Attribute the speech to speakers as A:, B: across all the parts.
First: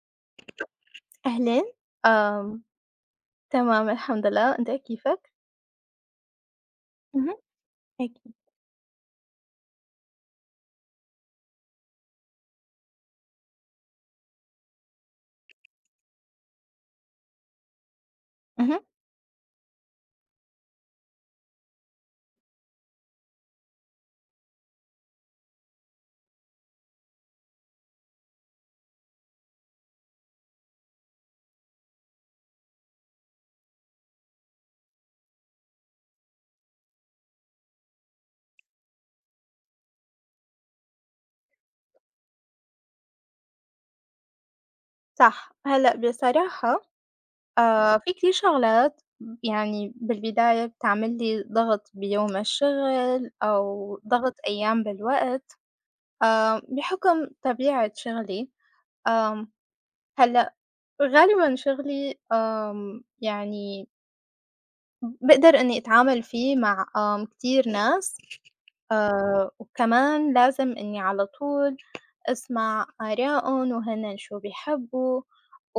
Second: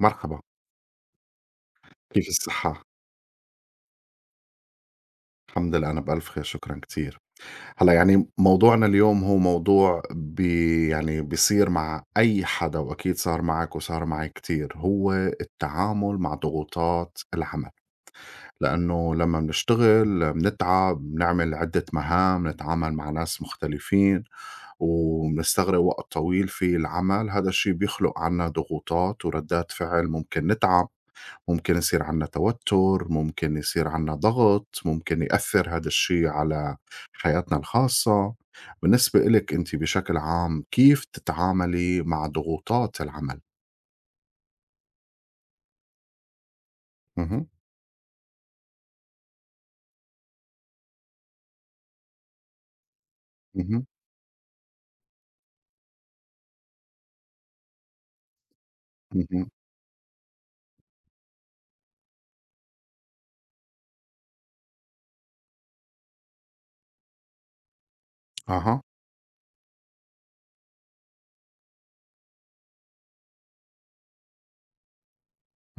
A: مرحبا،
B: أهلين.
A: كيف
B: آمم،
A: الصحة؟
B: تمام الحمد لله، أنت كيفك؟
A: الحمد لله أنا بألف خير شكرًا كتير.
B: اهم.
A: هلّأ يعني
B: أكيد.
A: موضوعنا اليوم هو موضوع يعني بيصير مع أي حدا وأكيد صار معك وصار معي كتير، هو التعامل مع ضغوطات العمل،
B: اهم.
A: لإنه لمّا بنشتغل بنتعب، بنعمل عدة مهام، بنتعامل مع ناس مختلفين، وبنستغرق وقت طويل في العمل، هذا الشي بيخلق عنا ضغوطات وردات فعل ممكن نتعب. ممكن يصير عندنا توتر، ممكن يصير عندنا ضغط، ممكن يأثّر هذا الشي على حياتنا الخاصة. بالنسبة إلِك أنتِ بشكل عام كيف تتعاملي مع ضغوطات العمل؟
B: صح. هلأ بصراحة
A: اهم،
B: في كتير شغلات يعني بالبداية بتعمل لي ضغط بيوم الشغل
A: اهم،
B: أو ضغط أيام بالوقت، بحُكم طبيعة شغلي.
A: اهم،
B: آمم، هلأ غالبًا شغلي يعني باقدر إنّي أتعامل فيه مع كتير ناس،
A: أها،
B: وكمان لازم إنّي على طول أسمع آراءهم وهنا شو بيحبوا،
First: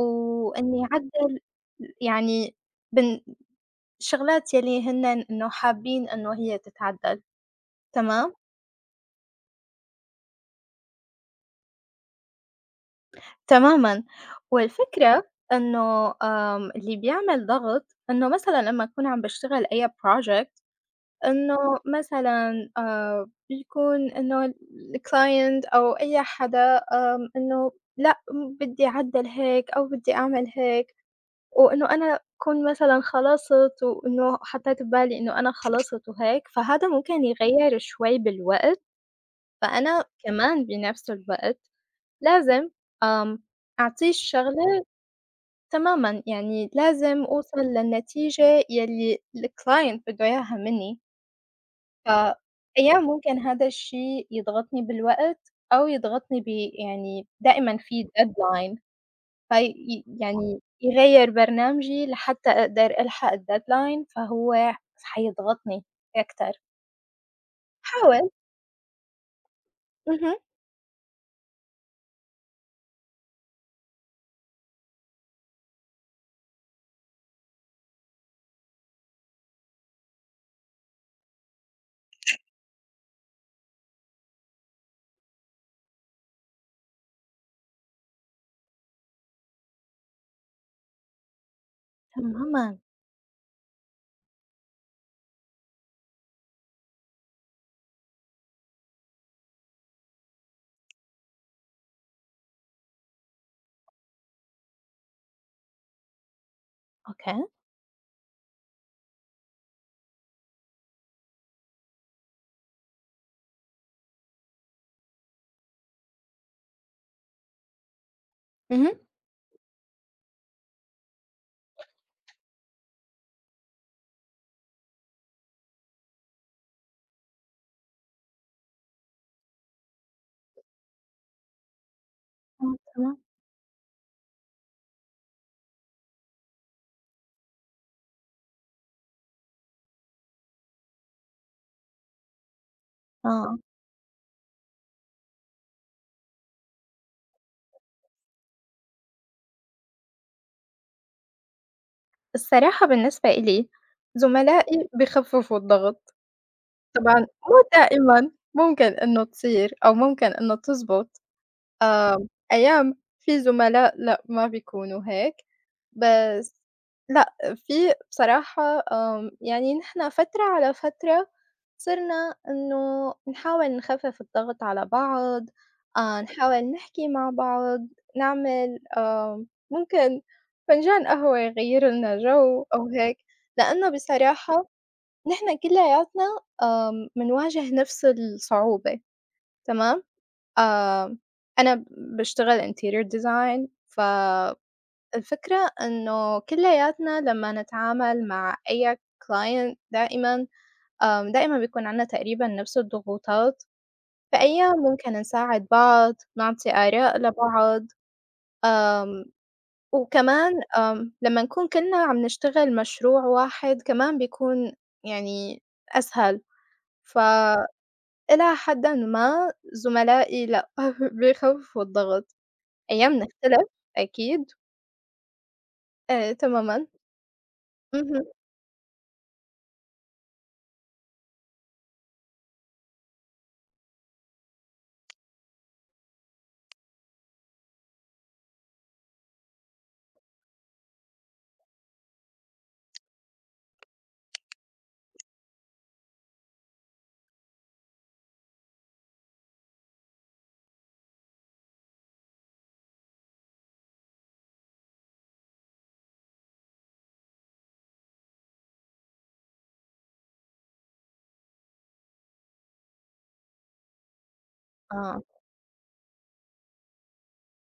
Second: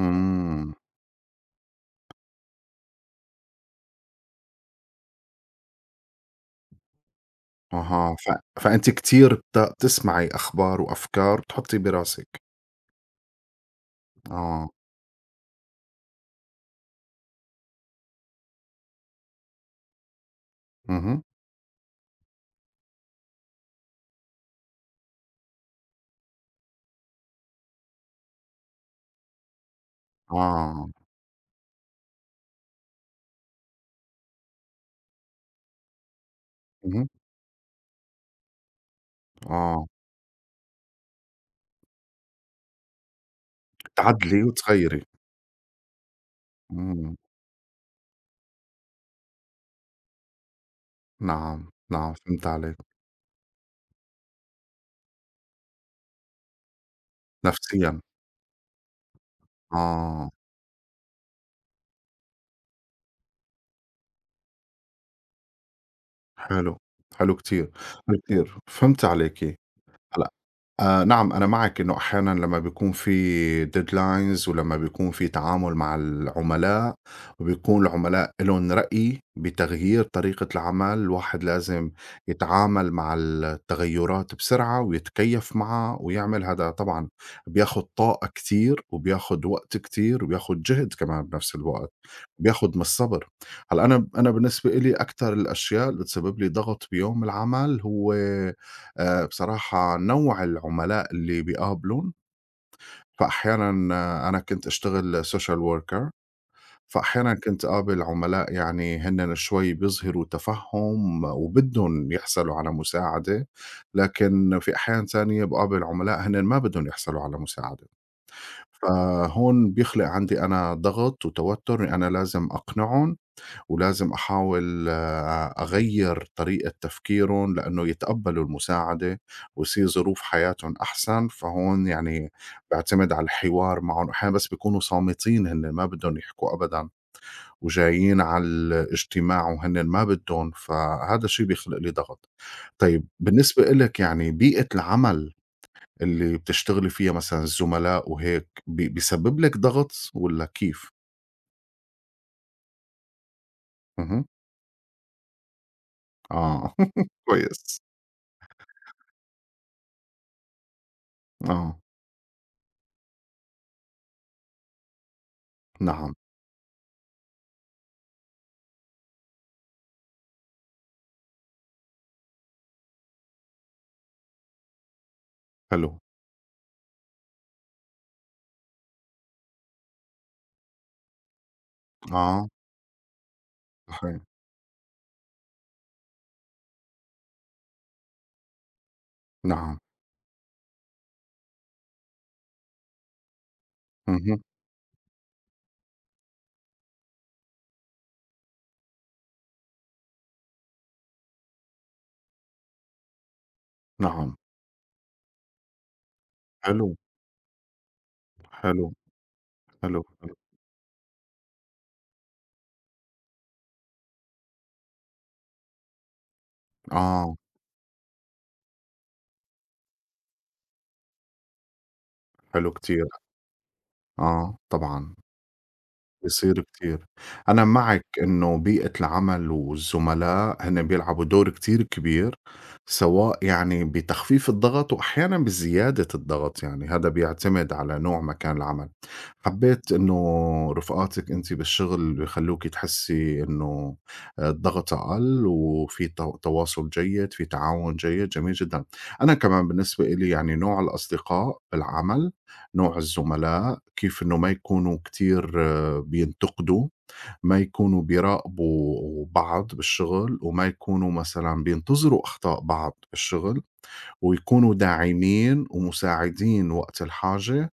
A: إمم،
B: أعدّل يعني بن شغلات يلّي هنّ إنه حابين إنه هي تتعدّل،
A: أها، ف
B: تمام؟
A: فأنتِ كتير بتسمعي أخبار وأفكار بتحطّي براسِك.
B: تمامًا،
A: آه،
B: والفكرة إنه اللي بيعمل ضغط إنه مثلًا لمّا أكون عم باشتغل أي project
A: اهم،
B: إنه مثلًا بيكون إنه الclient أو أي حدا إنه لأ، بدي أعدّل هيك أو بدي أعمل
A: آه،
B: هيك. وإنه أنا أكون مثلًا خلصت وإنه حطيت في بالي إنه أنا خلصت وهيك، فهذا
A: اهم،
B: ممكن يغيّر شوي بالوقت،
A: آه،
B: فأنا كمان بنفس الوقت لازم آمم، أعطيه
A: تعدلي
B: الشغلة.
A: وتغيّري.
B: تمامًا، يعني
A: إمم،
B: لازم أوصل للنتيجة يلّي الclient بده إياها منّي،
A: نعم، نعم، فهمت عليك،
B: فأيام ممكن هذا الشي يضغطني بالوقت أو يضغطني يعني دائمًا
A: نفسيًا،
B: في deadline. في
A: آه.
B: يعني يغيّر برنامجي لحتى أقدر ألحق الdeadline فهو حيضغطني أكتر.
A: حلو، حلو كتير، حلو
B: حاول.
A: كتير، فهمت عليكِ.
B: اهم.
A: آه، نعم، أنا معك إنه أحيانا لما بيكون في ديدلاينز ولما بيكون في تعامل مع العملاء، وبيكون العملاء لهم رأي بتغيير طريقة العمل، الواحد لازم يتعامل مع التغيرات بسرعة ويتكيف معها ويعمل هذا. طبعا بياخد طاقة كتير وبياخد وقت كتير وبياخد جهد كمان بنفس الوقت، بياخد
B: تمامًا.
A: من الصبر. هلا أنا بالنسبة إلي أكثر الأشياء اللي بتسبب لي ضغط بيوم العمل هو بصراحة نوع العملاء اللي بيقابلون. فأحيانًا أنا كنت أشتغل social worker، فأحيانًا
B: أوكي.
A: كنت أقابل عملاء يعني هنّن شوي بيظهروا تفهم وبدّن يحصلوا على مساعدة، لكن في أحيان تانية باقابل عملاء هنّن ما بدّن يحصلوا على مساعدة،
B: اهم.
A: فهون بيخلق عندي أنا ضغط وتوتر إني أنا لازم أقنعهم ولازم أحاول أغيّر طريقة تفكيرهم لإنه يتقبّلوا المساعدة ويصير ظروف حياتهم أحسن. فهون يعني
B: آه،
A: باعتمد
B: تمام.
A: على الحوار معهم، أحيانًا بس بيكونوا صامتين هن ما بدّهم يحكوا أبدًا وجايين على الاجتماع وهن ما بدّهم، فهذا الشي بيخلق لي ضغط. طيب
B: آه.
A: بالنسبة إلِك يعني بيئة العمل اللي بتشتغلي فيها مثلًا الزملاء وهيك بيسبب لِك ضغط والّا كيف؟
B: الصراحة بالنسبة إلي
A: اهم،
B: زملائي بيخفّفوا الضغط.
A: آه
B: طبعًا مو
A: كويس،
B: دائمًا ممكن إنه تصير أو ممكن إنه تزبط.
A: آه،
B: آه. أيام في زملاء لأ، ما بيكونوا هيك،
A: نعم.
B: بس لأ، في بصراحة يعني نحن فترة على فترة صرنا إنه نحاول نخفف الضغط على بعض،
A: حلو،
B: نحاول نحكي مع بعض، نعمل ممكن فنجان قهوة يغيّر لنا
A: آه،
B: جو أو هيك، لإنه
A: صحيح،
B: بصراحة نحن كلّياتنا منواجه نفس الصعوبة،
A: نعم،
B: تمام؟ آآ أنا باشتغل interior design
A: اهم،
B: فالفكرة إنه كلّياتنا لمّا نتعامل مع أي client دائمًا دائمًا بيكون عندنا تقريبًا نفس الضغوطات،
A: نعم،
B: فأيام ممكن نساعد بعض، نعطي
A: حلو،
B: آراء لبعض.
A: حلو،
B: آمم
A: حلو، حلو،
B: وكمان لمّا نكون كلنا عم نشتغل مشروع واحد كمان بيكون يعني أسهل،
A: آه،
B: فإلى حدٍ ما زملائي لأ بيخففوا الضغط.
A: حلو كتير،
B: أيامنا اختلفت أكيد.
A: آه، طبعًا. بيصير
B: تمامًا.
A: كتير. أنا معك
B: اهم.
A: إنه بيئة العمل والزملاء هن بيلعبوا دور كتير كبير، سواء يعني بتخفيف الضغط وأحيانًا بزيادة الضغط، يعني هذا بيعتمد على نوع مكان العمل. حبيت إنه رفقاتِك أنتِ بالشغل بيخلّوكِ تحسّي إنه الضغط أقل وفي تواصل جيد، في تعاون جيد، جميل جدًا. أنا كمان بالنسبة إلي يعني نوع الأصدقاء بالعمل، نوع الزملاء، كيف إنه ما يكونوا كتير بينتقدوا، ما يكونوا بيراقبوا بعض بالشغل، وما يكونوا مثلًا بينتظروا أخطاء بعض بالشغل، ويكونوا
B: آه.
A: داعمين ومساعدين وقت الحاجة.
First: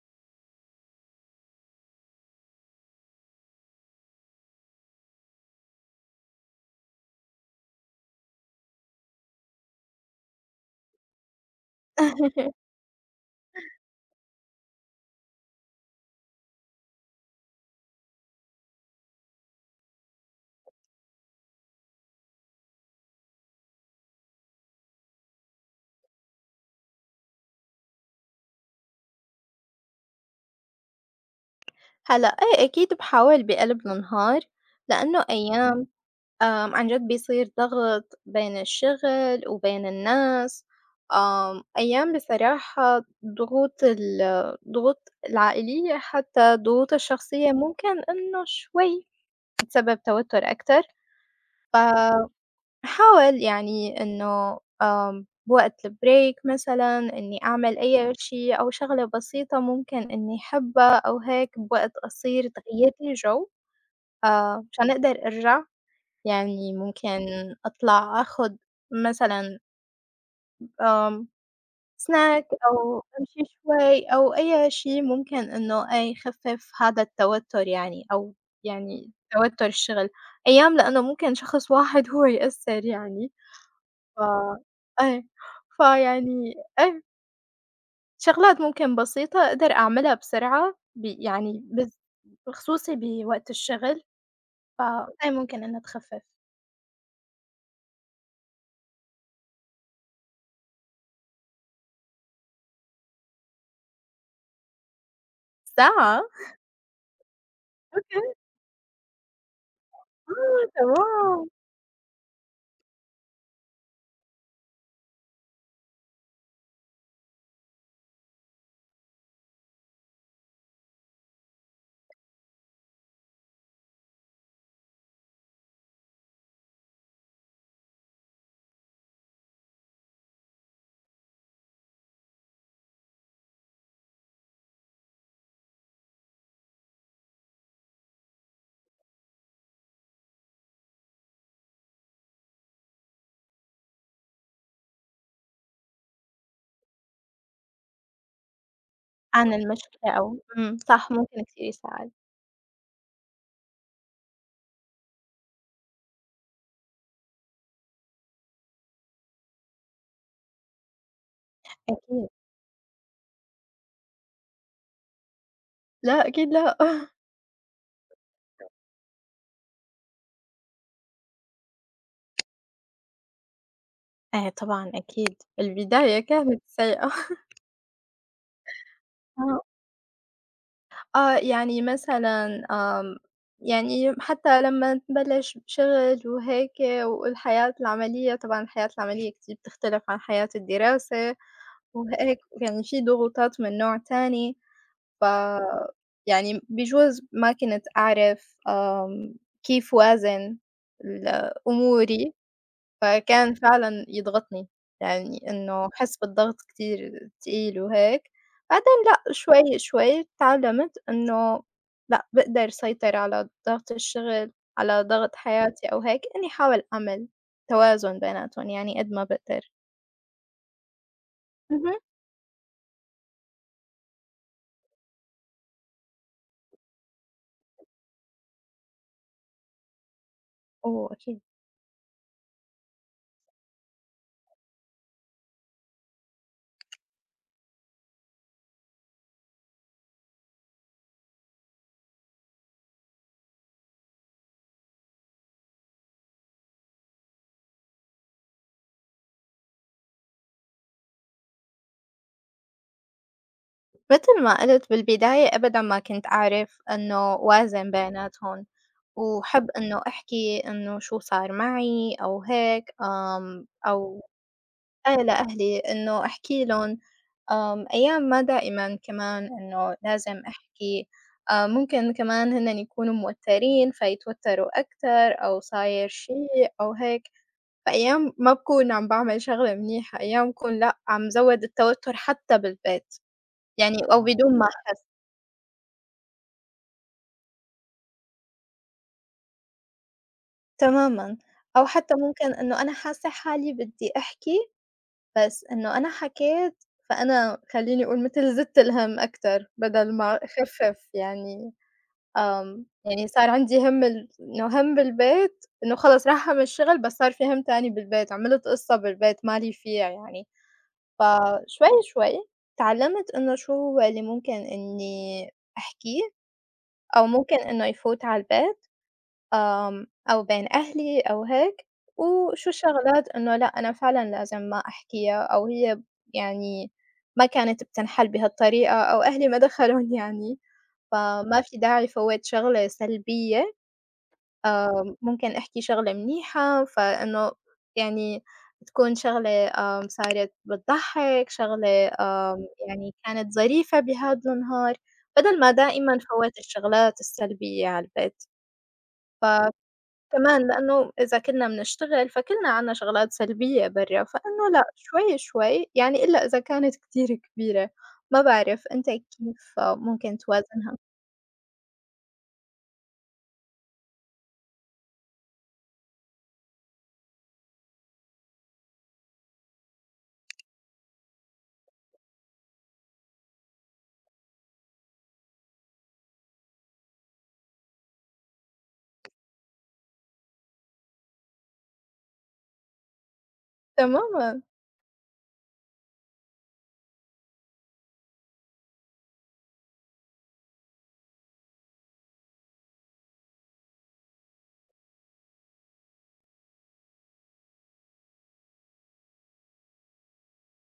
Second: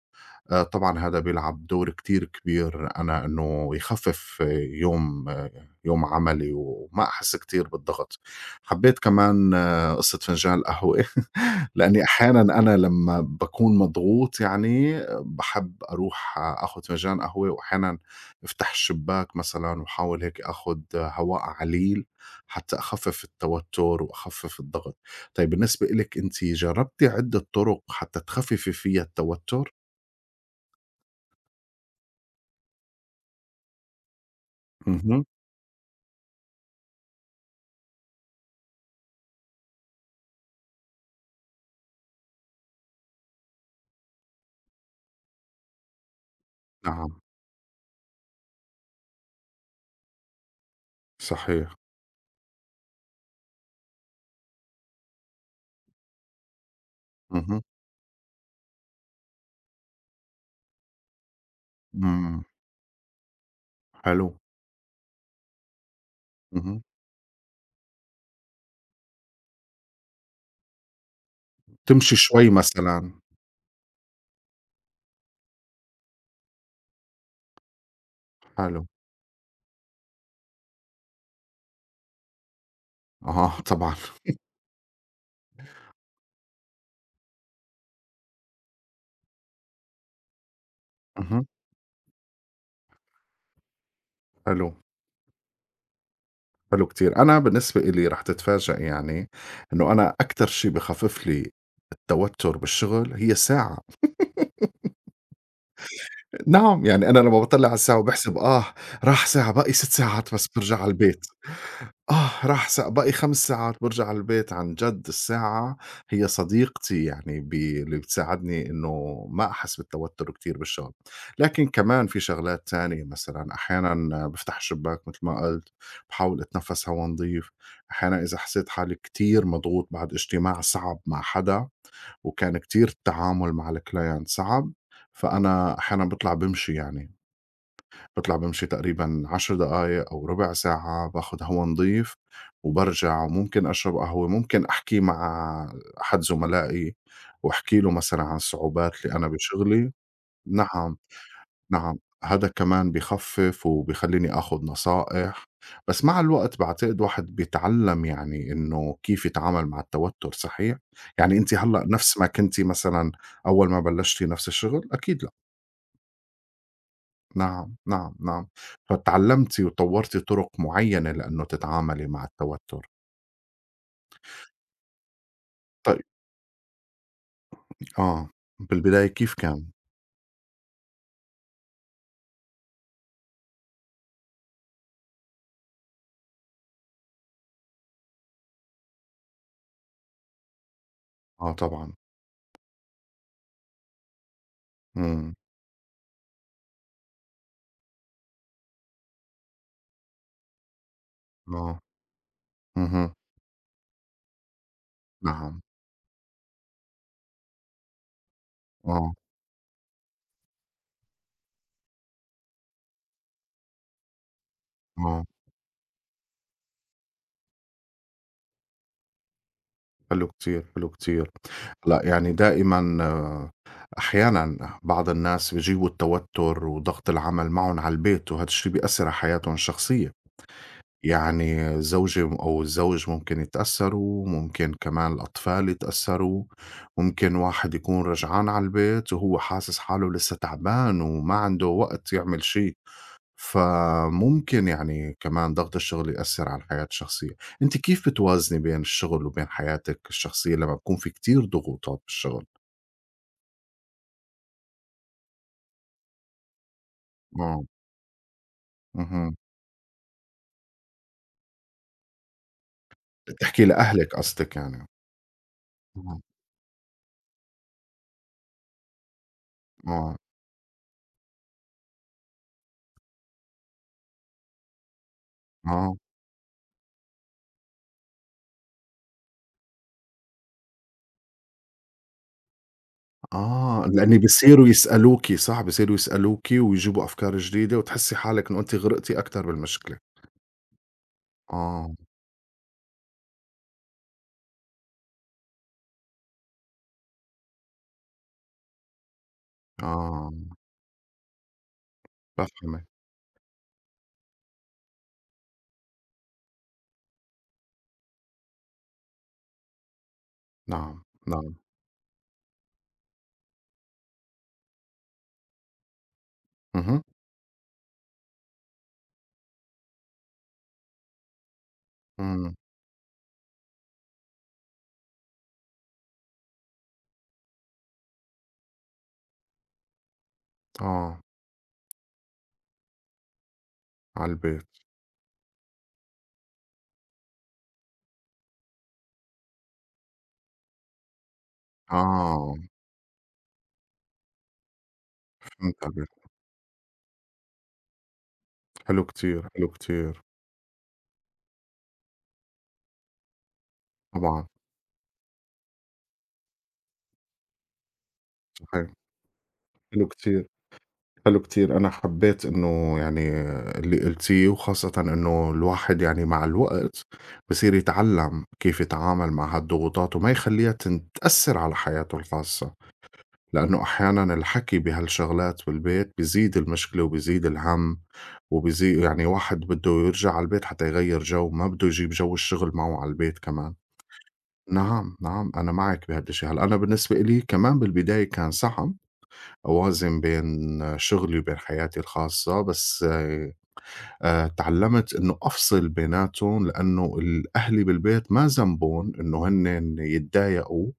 A: طبعًا هذا بيلعب دور كتير كبير أنا إنه يخفف يوم آه، يوم عملي وما أحس كتير بالضغط. حبيت كمان قصة فنجان القهوة لإنّي أحيانًا أنا لمّا باكون مضغوط يعني باحب أروح آخُد فنجان قهوة، وأحيانًا أفتح الشباك مثلًا وأحاول هيك آخُد هواء عَليل حتّى أخفِّف التوتُّر وأخفِّف الضغط. طيب بالنسبة إلِك أنتِ جرّبتِ عدّة طُرُق حتّى تخفِّفي فيها التوتُّر؟
B: هلأ إيه أكيد باحاول بقلب النهار، لإنه
A: اهم.
B: أيام عن جد بيصير ضغط بين الشغل وبين الناس، أيام بصراحة ضغوط الضغوط العائلية حتى الضغوط
A: نعم،
B: الشخصية ممكن إنه شوي تسبب توتر أكتر.
A: صحيح.
B: ف أحاول يعني إنه بوقت الbreak مثلًا إني
A: اهم.
B: أعمل أي شي أو شغلة بسيطة ممكن إني أحبها أو هيك بوقت
A: إمم.
B: قصير تغيّر لي جو.
A: حلو.
B: مشان أقدر أرجع، يعني
A: اهم.
B: ممكن أطلع آخُد مثلًا آمم،
A: تمشي
B: snack
A: شوي
B: أو
A: مثلًا.
B: أمشي شوي أو أي شي ممكن إنه إيه يخفف هذا التوتُّر يعني أو
A: حلو.
B: توتُّر الشغل، أيام لإنه ممكن شخص واحد هو يأثّر يعني.
A: آه طبعًا.
B: ف أي، فيعني أي، شغلات ممكن بسيطة أقدر أعملها بسرعة
A: اهم.
B: يعني بخصوصي بوقت الشغل،
A: حلو.
B: فأي ممكن إنها تخفف.
A: حلو كتير. أنا بالنسبة إلي رح تتفاجئ يعني إنه أنا أكتر شي بخفف لي التوتر بالشغل هي الساعة.
B: ساعة!
A: نعم، يعني أنا لمّا باطلّع على الساعة
B: أوكي.
A: وباحسب راح ساعة، باقي 6 ساعات بس
B: آه،
A: بارجع على البيت.
B: تمام.
A: آه، راح باقي 5 ساعات بارجع على البيت. عن جد الساعة هي صديقتي، يعني اللي بتساعدني إنه ما أحس بالتوتر كتير بالشغل. لكن كمان في شغلات تانية مثلًا أحيانًا بافتح الشباك متل ما قلت، باحاول أتنفّس هوا نضيف. أحيانًا إذا حسيت حالي كتير مضغوط بعد اجتماع صعب مع حدا وكان كتير التعامل مع الclient صعب، فأنا أحيانًا باطلع بامشي يعني. باطلع بامشي تقريبًا 10 دقايق أو ربع ساعة، باخد هوا نضيف وبارجع، ممكن أشرب قهوة، ممكن أحكي مع أحد زملائي وأحكي له مثلًا عن الصعوبات اللي أنا
B: عن
A: بشغلي.
B: المشكلة أو
A: نعم،
B: صح ممكن كتير
A: نعم،
B: يساعد.
A: هذا كمان بيخفف وبيخلّيني آخد نصائح. بس مع الوقت باعتقد الواحد بيتعلّم يعني إنه كيف يتعامل مع التوتر، صحيح؟ يعني أنتِ هلأ نفس ما
B: أكيد.
A: كنتِ مثلًا أول ما بلشتِ نفس الشغل؟ أكيد
B: لأ أكيد لأ.
A: نعم، نعم، نعم. فتعلّمتِ وطوّرتِ طُرق معيّنة لإنه تتعاملي مع التوتُّر.
B: إيه طبعًا أكيد،
A: طيب
B: البداية كانت سيئة.
A: آه. بالبداية كيف
B: آه.
A: كان؟
B: آه، يعني مثلًا يعني حتى لمّا تبلّش شغل وهيك والحياة العملية طبعًا الحياة العملية كتير بتختلف عن حياة الدراسة
A: آه طبعًا.
B: وهيك، يعني في ضغوطات من نوع تاني. ف
A: إمم.
B: يعني بيجوز ما كنت أعرف كيف وازن ال
A: آه.
B: أموري.
A: اهم.
B: فكان فعلًا يضغطني، يعني
A: نعم.
B: إنه أحس بالضغط كتير تقيل وهيك. بعدين
A: آه،
B: لأ شوي شوي اتعلمت إنه لأ باقدر سيطر على ضغط الشغل، على
A: آه.
B: ضغط حياتي أو هيك، إني حاول أعمل توازن بيناتهم يعني قد ما باقدر.
A: حلو كتير، حلو كتير.
B: اهم.
A: هلأ يعني دائمًا أحيانًا بعض الناس بيجيبوا التوتُّر وضغط العمل معهم على البيت وهذا الشي بيأثّر على حياتهم الشخصية.
B: وأكيد.
A: يعني زوجي أو الزوج ممكن يتأثّروا، ممكن كمان الأطفال يتأثّروا، ممكن واحد يكون رجعان على البيت وهو حاسس حاله لسّه تعبان وما عنده وقت يعمل شي، فممكن يعني كمان ضغط الشغل يأثّر على الحياة الشخصية. أنتِ كيف بتوازني بين الشغل وبين حياتِك الشخصية لمّا بيكون في كتير ضغوطات بالشغل؟
B: متل ما قُلت بالبداية أبدًا ما كنت أعرف إنه
A: آه،
B: وازن بيناتهم،
A: اهم.
B: وأحب إنه أحكي إنه شو صار معي أو هيك،
A: بتحكي لأهلِك
B: أو
A: قصدِك يعني.
B: أنا لأهلي
A: آه،
B: إنه أحكي لهم. أيام ما دائمًا كمان إنه
A: آه،
B: لازم أحكي، ممكن كمان هُنّ يكونوا موتّرين فيتوتّروا أكتر أو
A: آه.
B: صاير شيء أو هيك. فأيام ما باكون عم باعمل شغلة منيحة، أيام باكون لأ، عم زوّد التوتّر حتى بالبيت،
A: آه،
B: يعني أو
A: لإن
B: آه. بدون ما
A: بيصيروا
B: أحس،
A: يسألوكِ، صح، بيصيروا يسألوكِ ويجيبوا أفكار جديدة وتحسّي حالِك إنه أنتِ غرقتِ أكتر بالمشكلة.
B: تمامًا، أو
A: آه،
B: حتى ممكن إنه أنا حاسة حالي بدي أحكي بس إنه أنا حكيت، فأنا خلّيني أقول متل زِدت الهَم أكتر بدل
A: آه،
B: ما أخفّف يعني
A: بافهمِك.
B: يعني صار عندي هَم إنه هَم بالبيت، إنه خلص راح هَم الشغل بس صار في هَم تاني بالبيت، عملت قصّة بالبيت مالي فيها يعني.
A: نعم، نعم.
B: فشوي، شوي اتعلّمت إنه شو هو اللي ممكن إنّي أحكيه
A: اهم،
B: أو ممكن إنه يفوت على البيت. أو بين أهلي أو هيك،
A: إمم،
B: وشو الشغلات إنه لأ أنا فعلًا لازم ما أحكيها أو هي يعني ما كانت بتنحل بهالطريقة أو أهلي ما دخلون يعني،
A: آه،
B: فما في داعي فوّت شغلة سلبية،
A: على البيت.
B: ممكن أحكي شغلة منيحة، فإنه يعني تكون شغلة صارت بتضحّك، شغلة
A: آه،
B: يعني كانت ظريفة بهاد النهار، بدل ما
A: فهمت
B: دائمًا
A: عليكِ.
B: فوّت الشغلات السلبية على البيت.
A: حلو
B: ف
A: كتير، حلو كتير.
B: كمان لإنه إذا كنّا بنشتغل فكلنا عنا شغلات سلبية برّا،
A: طبعًا،
B: فإنه لأ شوي، شوي يعني إلّا إذا كانت كتير كبيرة، ما بعرف
A: صحيح.
B: أنت كيف
A: حلو
B: ممكن
A: كتير،
B: توازنها؟
A: حلو كتير. أنا حبّيت إنه يعني اللي قلتيه، وخاصةً إنه الواحد يعني مع الوقت بصير يتعلّم كيف يتعامل مع هالضغوطات وما يخلّيها تأثّر على حياته الخاصة. لأنه أحيانًا الحكي بهالشغلات بالبيت بيزيد المشكلة وبيزيد الهم، يعني واحد بده يرجع على البيت حتى يغيّر جو، ما بده يجيب جو الشغل معه على البيت كمان.
B: تمامًا،
A: نعم، نعم، أنا معِك بهاد الشي. هلأ أنا بالنسبة إلي كمان بالبداية كان صعب أوازن بين شغلي وبين حياتي الخاصة، بس تعلّمت إنه أفصل بيناتهم، لإنه أهلي بالبيت ما ذنبهم إنه هنّن يتضايقوا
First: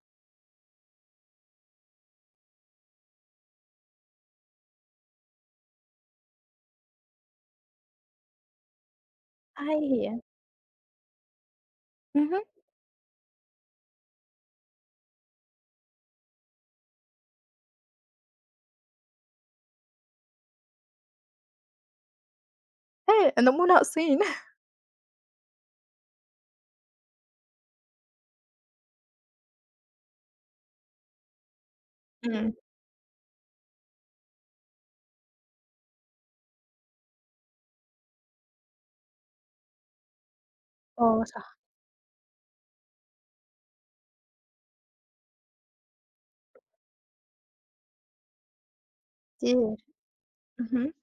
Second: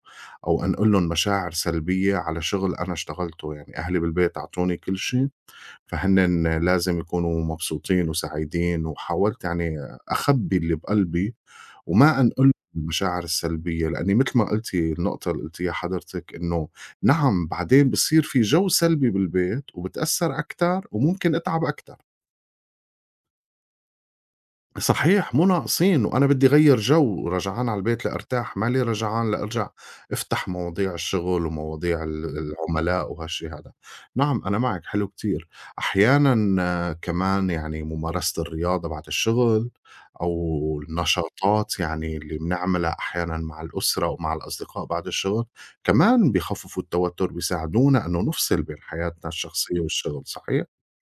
A: أو أنقل لهم مشاعر سلبية على شغل أنا اشتغلته. يعني أهلي بالبيت أعطوني كل شي، فهنّن لازم يكونوا مبسوطين وسعيدين، وحاولت يعني
B: هاي هي.
A: أخبّي اللي بقلبي وما
B: اهم.
A: أنقل المشاعر السلبية، لإني متل ما قلتِ النقطة اللي قلتيها حضرتِك إنه. نعم، بعدين بصير في جو سلبي بالبيت وبتأثّر أكتر وممكن أتعب أكتر.
B: إيه، إنه مو ناقصين.
A: صحيح، مو ناقصين، وأنا بدّي غيّر جو، رجعان على البيت لأرتاح، مالي رجعان لأرجع أفتح مواضيع الشغل ومواضيع العملاء وهالشي هادا. نعم، أنا معِك حلو كتير. أحيانًا كمان يعني ممارسة الرياضة بعد الشغل أو
B: آه، صح
A: النشاطات يعني اللي بنعملها أحيانًا مع الأسرة ومع الأصدقاء بعد الشغل، كمان بيخفّفوا التوتر، بيساعدونا إنه نفصل بين حياتنا
B: كتير.
A: الشخصية والشغل، صحيح؟
B: اهم.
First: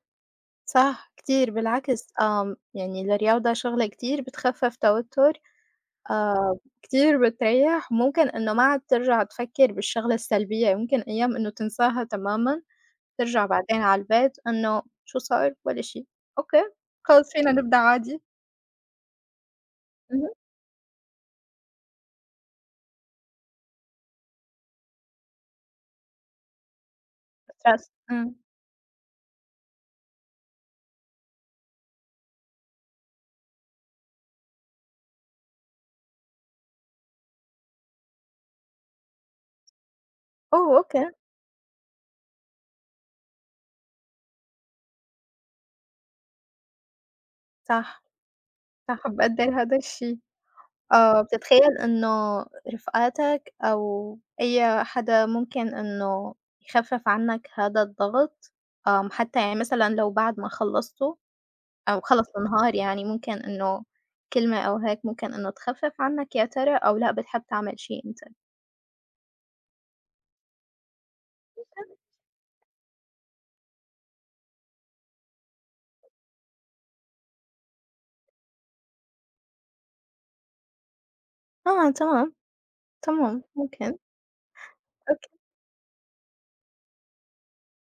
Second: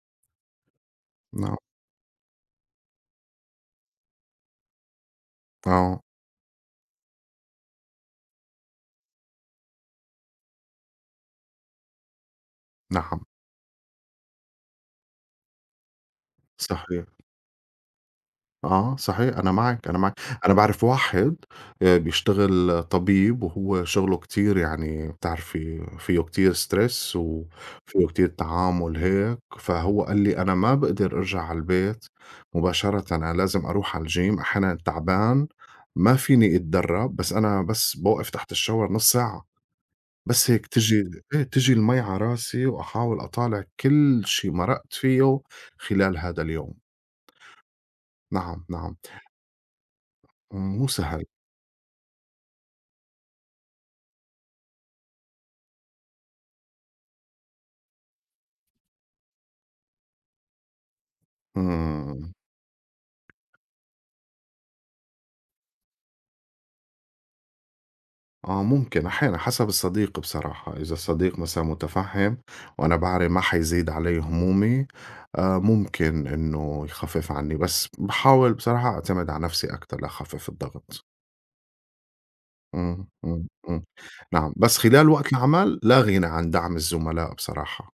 B: صح كتير
A: نعم،
B: بالعكس يعني الرياضة شغلة كتير بتخفّف توتُّر،
A: آه،
B: كتير بتريّح، ممكن إنه ما عاد ترجع تفكّر بالشغلة السلبية، ممكن أيام إنه تنساها تمامًا.
A: نعم،
B: ترجع بعدين على البيت إنه شو صار؟ ولا شي. أوكي.
A: صحيح.
B: خلص فينا نبدأ عادي.
A: آه، صحيح أنا معاك، أنا معاك.
B: اهم.
A: أنا باعرف واحد بيشتغل طبيب وهو شغله كتير يعني، بتعرفي فيه كتير stress
B: بس
A: وفيه كتير تعامل هيك، فهو قال لي: "أنا ما باقدر أرجع على البيت مباشرةً، أنا لازم أروح على الgym، أحيانًا تعبان ما فيني أتدرّب، بس أنا بس بوقف تحت الشاور نُص ساعة، بس هيك
B: أوه! أوكي.
A: تيجي إيه، تيجي المَي على راسي وأحاول أطالع كل شي مرقت فيه خلال هذا اليوم."
B: صح،
A: نعم، نعم.
B: صح، بقدّر هادا الشي.
A: مو
B: آه،
A: سهل.
B: بتتخيّل إنه رفقاتك أو أي حدا ممكن إنه يخفف عنّك هادا الضغط؟ حتى يعني مثلًا لو بعد ما خلّصتوا أو خلص
A: إمم،
B: النهار يعني ممكن إنه كلمة أو هيك ممكن إنه تخفف عنّك يا ترى أو لأ بتحب تعمل شي أنت؟
A: ممكن أحيانًا حسب الصديق بصراحة، إذا الصديق مثلًا مُتفهِّم وأنا باعرف ما حيزيد عليّا همومي، ممكن إنه يخفِّف عنّي، بس باحاول بصراحة أعتمد على نَفْسي أكتر لأخفِّف الضغط.
B: آه، تمام،
A: إمم،
B: تمام
A: إمم، إمم،
B: ممكن.
A: نعم، بس خلال وقت العمل لا غِنى عن دعم الزملاء بصراحة.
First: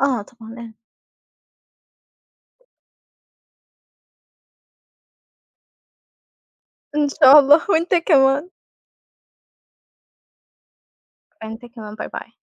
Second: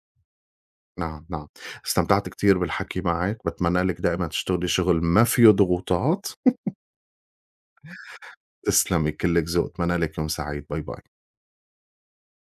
B: آه، طبعًا.
A: نعم، نعم، استمتعت كتير بالحكي معاك، باتمنى لِك دايمًا تشتغلي شُغل ما فيه ضغوطات،
B: إن شاء الله، وأنت كمان.
A: تسلمي كلِّك ذوق، أتمنى لِك يوم سعيد، باي، باي.
B: أنت كمان، باي باي.